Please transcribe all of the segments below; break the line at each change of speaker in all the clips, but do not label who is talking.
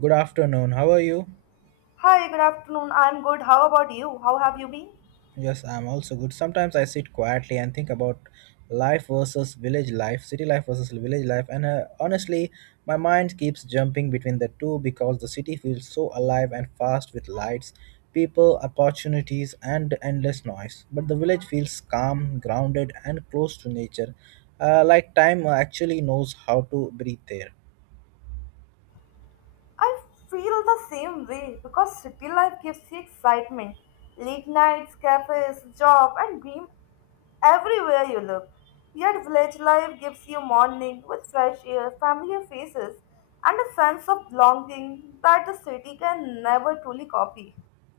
Good afternoon. How are you?
Hi, good afternoon. I'm good. How about you? How have you been?
Yes, I'm also good. Sometimes I sit quietly and think about life versus village life, city life versus village life, and honestly, my mind keeps jumping between the two because the city feels so alive and fast with lights, people, opportunities, and endless noise. But the village feels calm, grounded, and close to nature, like time actually knows how to breathe there.
I feel the same way because city life gives you excitement. Late nights, cafes, job, and dream everywhere you look. Yet village life gives you morning with fresh air, familiar faces, and a sense of belonging that the city can never truly copy.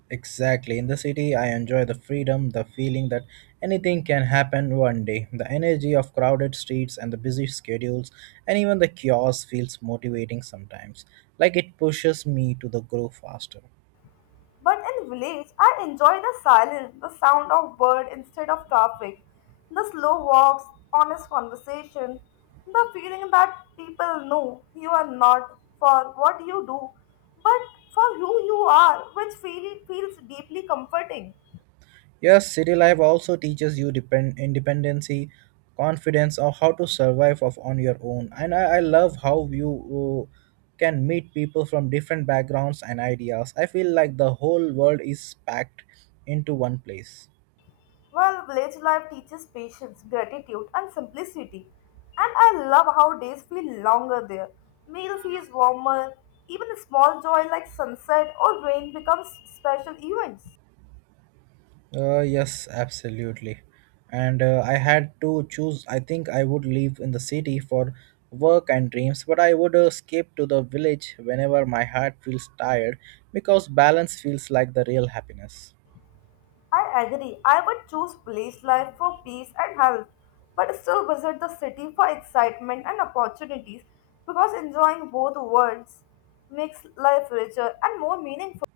Exactly. In the city, I enjoy the freedom, the feeling that anything can happen one day. The energy of crowded streets and the busy schedules, and even the chaos feels motivating sometimes, like it pushes me to the grow faster.
But in village, I enjoy the silence, the sound of bird instead of traffic, the slow walks, honest conversation, the feeling that people know you are not for what you do, but for who you are, which feels deeply comforting.
Yes, city life also teaches you depend independency, confidence, or how to survive of on your own. And I love how you uh, can meet people from different backgrounds and ideas. I feel like the whole world is packed into one place.
Well, village life teaches patience, gratitude, and simplicity. And I love how days feel longer there. Meal feels warmer. Even a small joy like sunset or rain becomes special events.
Yes, absolutely. And I had to choose. I think I would live in the city for work and dreams, but I would escape to the village whenever my heart feels tired because balance feels like the real happiness.
I agree. I would choose place life for peace and health, but still visit the city for excitement and opportunities because enjoying both worlds makes life richer and more meaningful.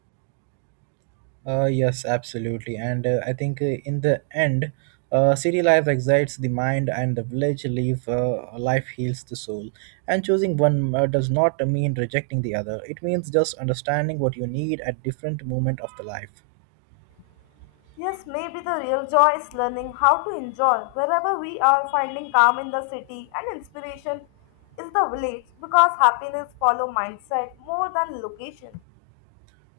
Yes, absolutely. And I think in the end, city life excites the mind and the village life, life heals the soul. And choosing one does not mean rejecting the other. It means just understanding what you need at different moment of the life.
Yes, maybe the real joy is learning how to enjoy wherever we are finding calm in the city and inspiration is the village because happiness follow mindset more than location.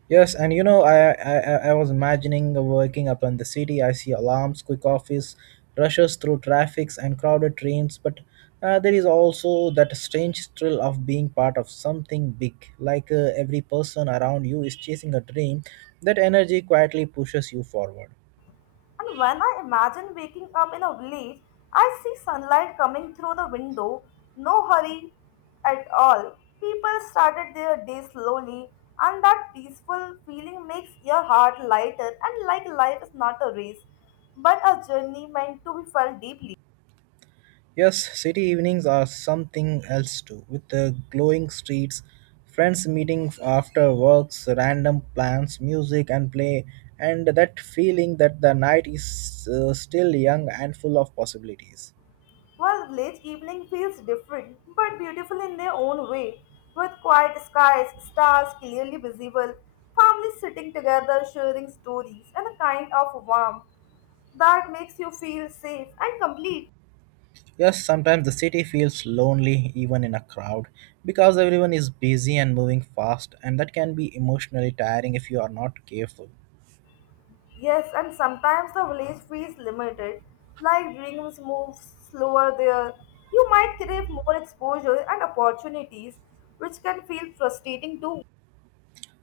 Yes, and you know, I was imagining working up in the city. I see alarms, quick office, rushes through traffics and crowded trains. But there is also that strange thrill of being part of something big. Like every person around you is chasing a dream. That energy quietly pushes you forward.
And when I imagine waking up in a village, I see sunlight coming through the window, no hurry at all. People started their day slowly, and that peaceful feeling makes your heart lighter and like life is not a race, but a journey meant to be felt deeply.
Yes, city evenings are something else too, with the glowing streets, friends meeting after works, random plans, music and play, and that feeling that the night is still young and full of possibilities.
While village evening feels different but beautiful in their own way, with quiet skies, stars clearly visible, families sitting together sharing stories, and a kind of warmth that makes you feel safe and complete.
Yes, sometimes the city feels lonely even in a crowd because everyone is busy and moving fast, and that can be emotionally tiring if you are not careful.
Yes, and sometimes the village feels limited, like dreams move slower there. You might crave more exposure and opportunities, which can feel frustrating too.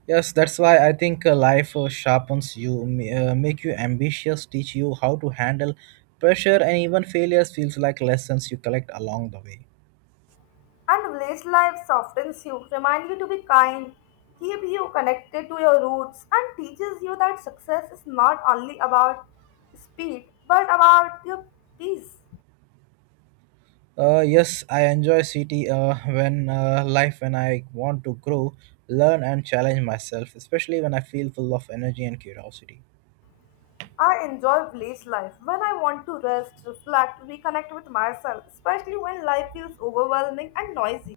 Yes, that's why I think life sharpens you, make you ambitious, teach you how to handle pressure, and even failures feels like lessons you collect along the way.
And village life softens you, reminds you to be kind, keep you connected to your roots, and teaches you that success is not only about speed but about your peace.
Yes, I enjoy city when life when I want to grow, learn, and challenge myself, especially when I feel full of energy and curiosity.
I enjoy village life when I want to rest, reflect, reconnect with myself, especially when life feels overwhelming and noisy.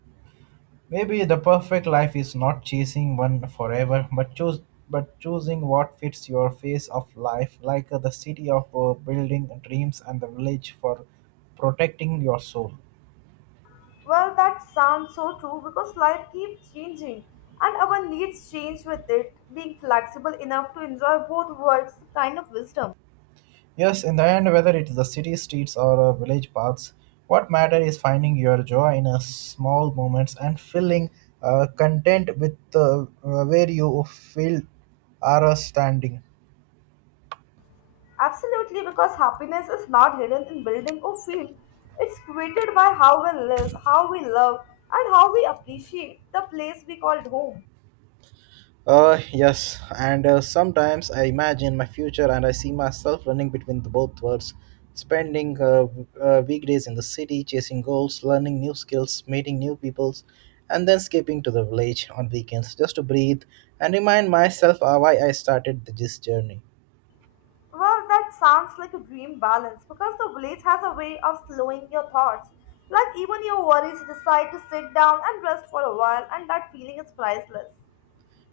Maybe the perfect life is not chasing one forever, but choose but choosing what fits your phase of life, like the city of building dreams and the village for protecting your soul.
Well, that sounds so true because life keeps changing and our needs change with it. Being flexible enough to enjoy both worlds is a kind of wisdom.
Yes, in the end, whether it is the city streets or village paths, what matter is finding your joy in a small moments and feeling content with where you feel are standing.
Absolutely, because happiness is not hidden in building or field. It's created by how we live, how we love, and how we appreciate the place we called home.
Yes, and sometimes I imagine my future and I see myself running between the both worlds, spending weekdays in the city, chasing goals, learning new skills, meeting new peoples, and then escaping to the village on weekends just to breathe and remind myself why I started this journey.
Well, that sounds like a dream balance because the village has a way of slowing your thoughts. Like even your worries decide to sit down and rest for a while, and that feeling is priceless.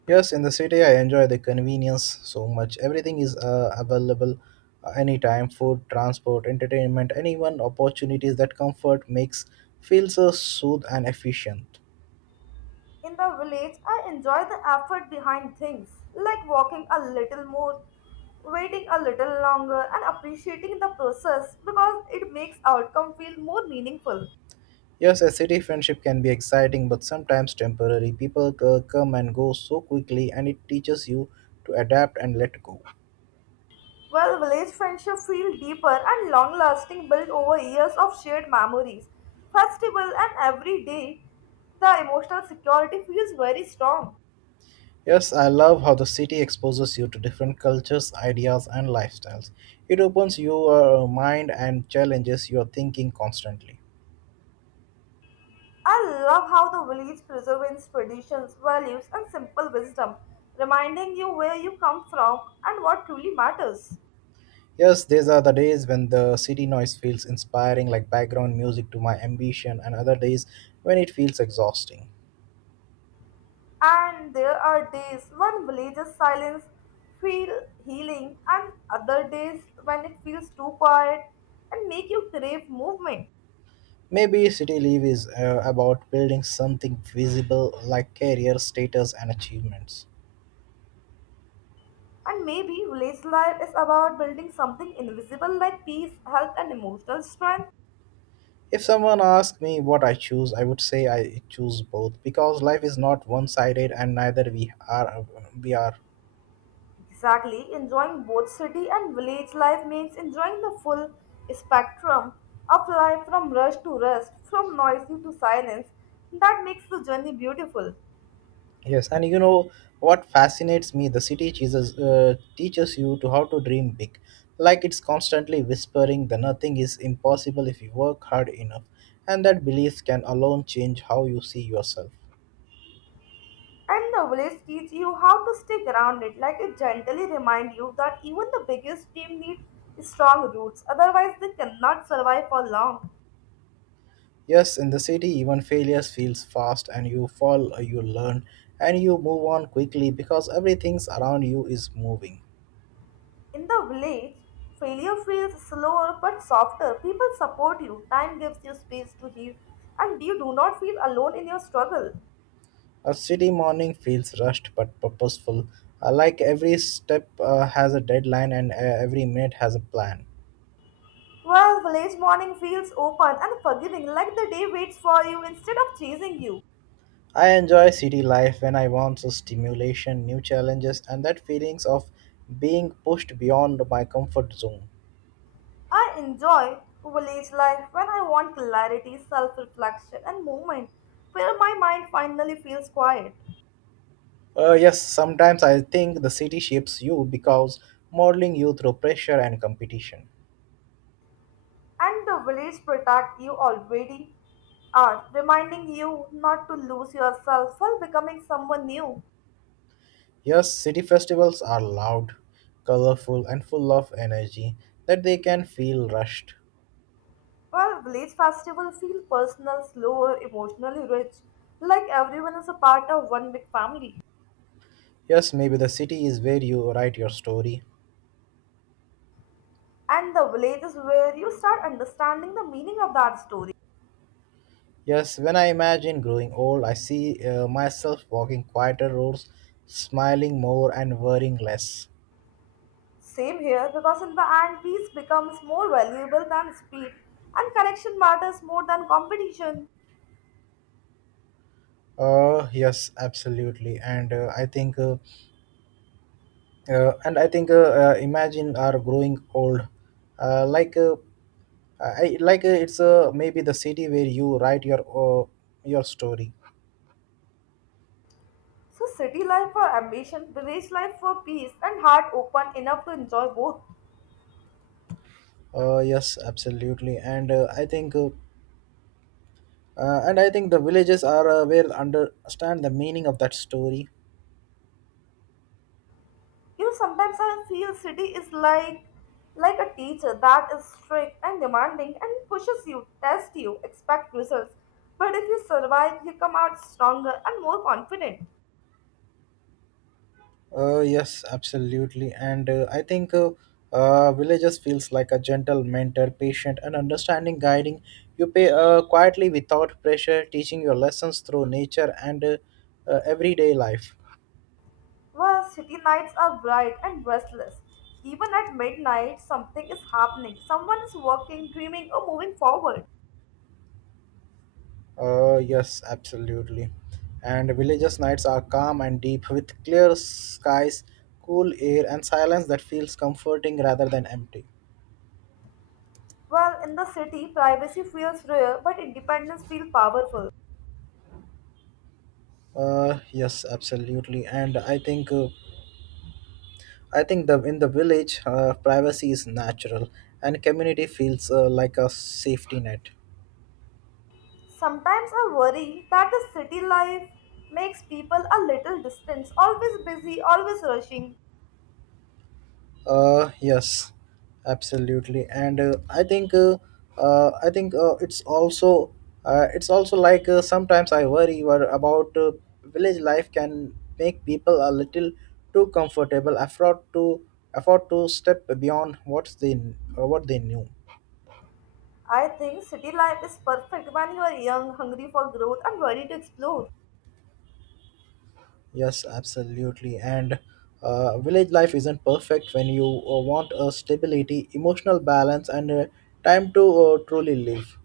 Yes, in the city I enjoy the convenience so much. Everything is available anytime food, transport, entertainment, anyone, opportunities that comfort makes feels so soothed and efficient.
In the village, I enjoy the effort behind things, like walking a little more, waiting a little longer, and appreciating the process because it makes outcome feel more meaningful.
Yes, a city friendship can be exciting but sometimes temporary. Come and go so quickly, and it teaches you to adapt and let go.
While village friendship feel deeper and long-lasting, built over years of shared memories, festival, and every day, the emotional security feels very strong.
Yes, I love how the city exposes you to different cultures, ideas, and lifestyles. It opens your mind and challenges your thinking constantly.
I love how the village preserves traditions, values, and simple wisdom, reminding you where you come from and what truly matters.
Yes, these are the days when the city noise feels inspiring, like background music to my ambition, and other days when it feels exhausting.
And there are days when villages' silence feel healing, and other days when it feels too quiet and make you crave movement.
Maybe City Leave is about building something visible like career, status, and achievements.
And maybe village life is about building something invisible like peace, health, and emotional strength.
If someone asked me what I choose, I would say I choose both because life is not one-sided and neither we are.
Exactly, enjoying both city and village life means enjoying the full spectrum of life from rush to rest, from noisy to silence. That makes the journey beautiful.
Yes, and you know what fascinates me? The city teaches teaches you to how to dream big, like it's constantly whispering that nothing is impossible if you work hard enough, and that belief can alone change how you see yourself.
And the village teach you how to stay grounded, like it gently remind you that even the biggest team need strong roots, otherwise they cannot survive for long.
Yes, in the city, even failures feels fast, and you fall, you learn, and you move on quickly because everything's around you is moving.
In the village, failure feels slower but softer. People support you, time gives you space to heal, and you do not feel alone in your struggle.
A city morning feels rushed but purposeful, like every step has a deadline and every minute has a plan.
Well, village morning feels open and forgiving, like the day waits for you instead of chasing you.
I enjoy city life when I want some stimulation, new challenges, and that feelings of being pushed beyond my comfort zone.
I enjoy village life when I want clarity, self reflection, and movement, where my mind finally feels quiet.
Yes, sometimes I think the city shapes you because modeling you through pressure and competition.
And the village protect you already are, reminding you not to lose yourself while becoming someone new.
Yes, city festivals are loud, colorful, and full of energy that they can feel rushed.
Well, village festivals feel personal, slower, emotionally rich, like everyone is a part of one big family.
Yes, maybe the city is where you write your story.
And the village is where you start understanding the meaning of that story.
Yes, when I imagine growing old, I see myself walking quieter roads, smiling more, and worrying less.
Same here, because in the end, peace becomes more valuable than speed, and connection matters more than competition.
Yes, absolutely, and I think, imagine are growing old, like, I like it's maybe the city where you write your story.
So, city life for ambition, village life for peace, and heart open enough to enjoy both.
Yes, absolutely, and I think the villages are where understand the meaning of that story.
You know, sometimes I feel city is like a teacher that is strict and demanding and pushes you, tests you, expect results. But if you survive, you come out stronger and more confident.
Yes, absolutely, and I think villages feels like a gentle mentor, patient, and understanding, guiding you pay quietly without pressure, teaching your lessons through nature and everyday life.
Well, city nights are bright and restless. Even at midnight, something is happening. Someone is working, dreaming, or moving forward.
Yes, absolutely. And villages' nights are calm and deep with clear skies, cool air, and silence that feels comforting rather than empty.
Well, in the city, privacy feels rare, but independence feels powerful.
Yes, absolutely. And I think the in the village, privacy is natural, and community feels like a safety net.
Sometimes I worry that the city life makes people a little distant, always busy, always rushing.
Yes, absolutely, and I think it's also like sometimes I worry about village life can make people a little too comfortable, afford to step beyond what they knew.
I think city life is perfect when you are young, hungry for growth, and ready to explore.
Yes, absolutely, and village life isn't perfect when you want a stability, emotional balance, and time to truly live.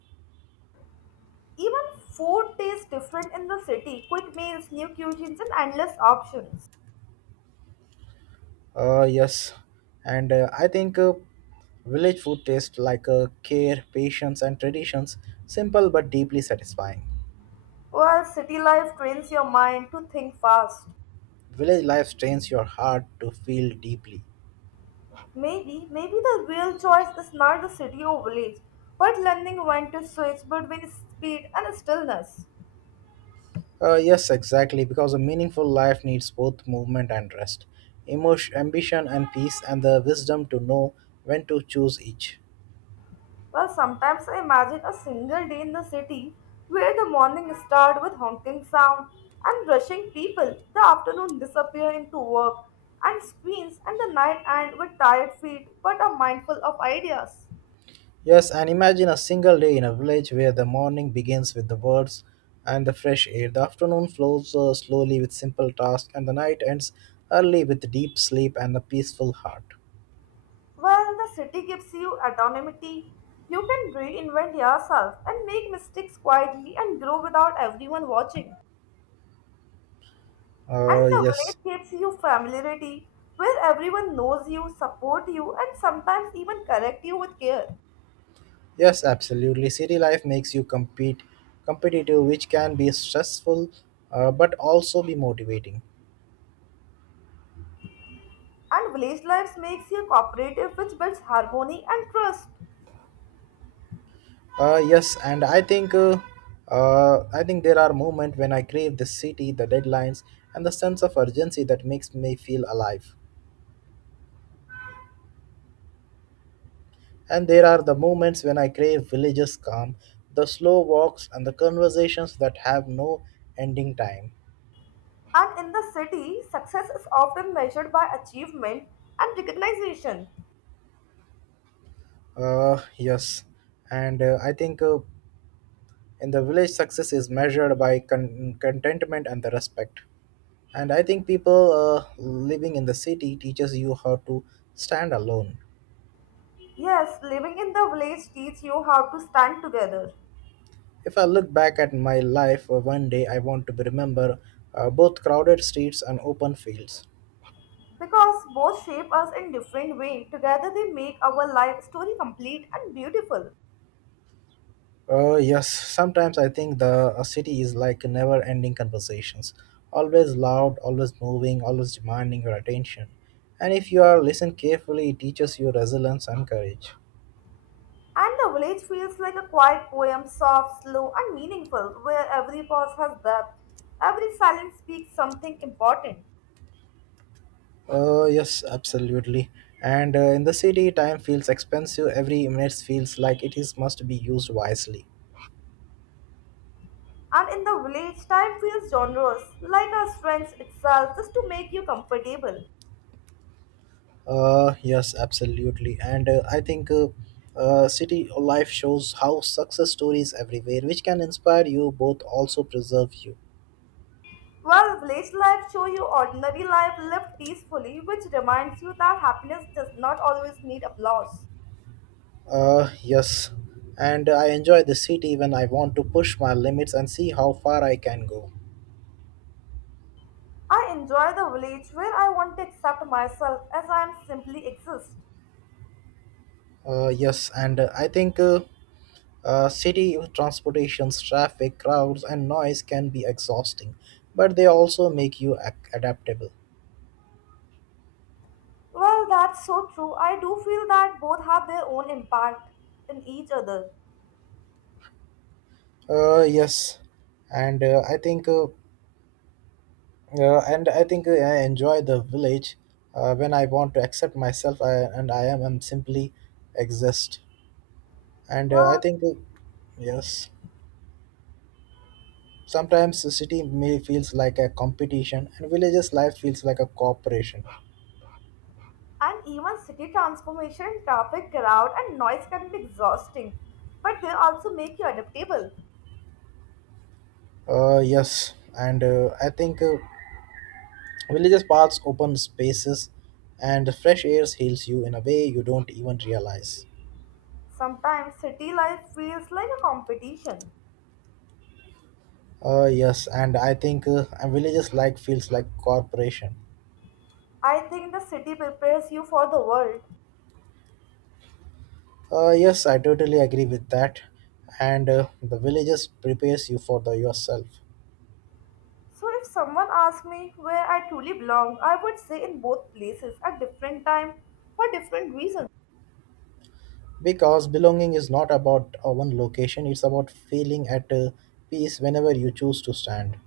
Even food tastes different in the city. Quick meals, new cuisines, and endless options.
Yes, and I think village food tastes like care, patience, and traditions, simple but deeply satisfying.
Well, city life trains your mind to think fast.
Village life strains your heart to feel deeply.
Maybe, the real choice is not the city or village, but learning when to switch between speed and stillness.
Yes, exactly, because a meaningful life needs both movement and rest, emotion, ambition, and peace, and the wisdom to know when to choose each.
Well, sometimes I imagine a single day in the city where the morning starts with honking sound and rushing people, the afternoon disappear into work and screens, and the night end with tired feet but are mindful of ideas.
Yes, and imagine a single day in a village where the morning begins with the birds and the fresh air, the afternoon flows slowly with simple tasks, and the night ends early with deep sleep and a peaceful heart.
Well, the city gives you autonomy. You can reinvent yourself and make mistakes quietly and grow without everyone watching.
Uh,
And the village
yes,
gives you familiarity, where everyone knows you, support you, and sometimes even correct you with care.
yes, absolutely. City life makes you competitive, which can be stressful, but also be motivating.
And village life makes you cooperative, which builds harmony and trust.
Yes, and I think there are moments when I crave the city, the deadlines, and the sense of urgency that makes me feel alive. And there are the moments when I crave villages calm, the slow walks, and the conversations that have no ending time.
And in the city, success is often measured by achievement and recognition.
Yes, and I think in the village, success is measured by contentment and the respect. And I think people living in the city teaches you how to stand alone.
Yes, living in the village teaches you how to stand together.
If I look back at my life one day, I want to remember both crowded streets and open fields.
Because both shape us in different ways, together they make our life story complete and beautiful.
Yes, sometimes I think the a city is like never-ending conversations, always loud, always moving, always demanding your attention. And if you are listen carefully, it teaches you resilience and courage.
And the village feels like a quiet poem, soft, slow, and meaningful, where every pause has depth, every silence speaks something important.
Yes, absolutely. And in the city, time feels expensive. Every minute feels like it is must be used wisely.
And in the village, time feels generous, like a strength itself, just to make you comfortable.
Yes, absolutely. And I think city life shows how success stories everywhere, which can inspire you both also preserve you.
While village life show you ordinary life lived peacefully, which reminds you that happiness does not always need applause.
Yes, and I enjoy the city when I want to push my limits and see how far I can go.
I enjoy the village where I want to accept myself as I am simply exist.
Yes, and I think city transportation's traffic, crowds, and noise can be exhausting, but they also make you adaptable.
Well, that's so true. I do feel that both have their own impact in each other.
Yes, and I think I enjoy the village when I want to accept myself I am and simply exist. And I
Well,
think yes. Sometimes the city may feels like a competition, and villages' life feels like a cooperation.
and even city transformation, traffic, crowd, and noise can be exhausting, but they also make you adaptable.
Yes, and I think villages' paths open spaces, and fresh air heals you in a way you don't even realize.
Sometimes city life feels like a competition.
Yes, and I think a villages' life feels like corporation.
I think the city prepares you for the world,
Yes, I totally agree with that, and the villages prepares you for the yourself.
so, if someone asked me where I truly belong, I would say in both places at different time for different reasons.
Because belonging is not about one location, it's about feeling at peace whenever you choose to stand.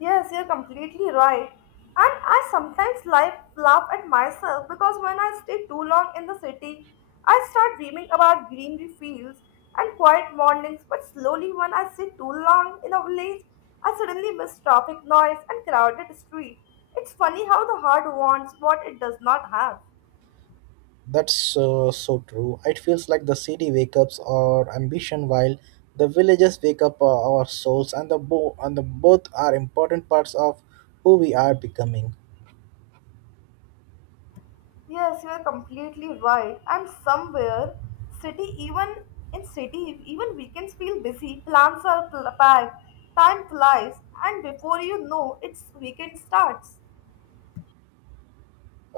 Yes, you're completely right. And I sometimes like laugh at myself because when I stay too long in the city, I start dreaming about greenery fields and quiet mornings. But slowly, when I stay too long in a village, I suddenly miss traffic noise and crowded street. It's funny how the heart wants what it does not have.
That's so true. It feels like the city wakes up our ambition while the villages wake up our souls and the both are important parts of who we are becoming.
Yes, you are completely right. And somewhere, city even in city, even weekends feel busy. Plans are packed, time flies, and before you know, it's weekend starts.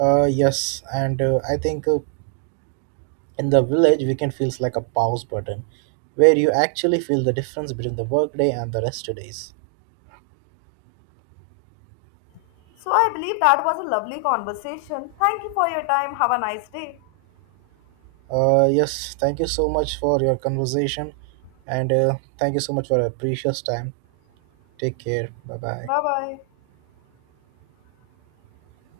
Yes, and I think in the village weekend feels like a pause button where you actually feel the difference between the workday and the rest days.
So I believe that was a lovely conversation. Thank you for your time. Have a nice day.
Yes, thank you so much for your conversation and thank you so much for your precious time. Take care. Bye bye.
Bye bye.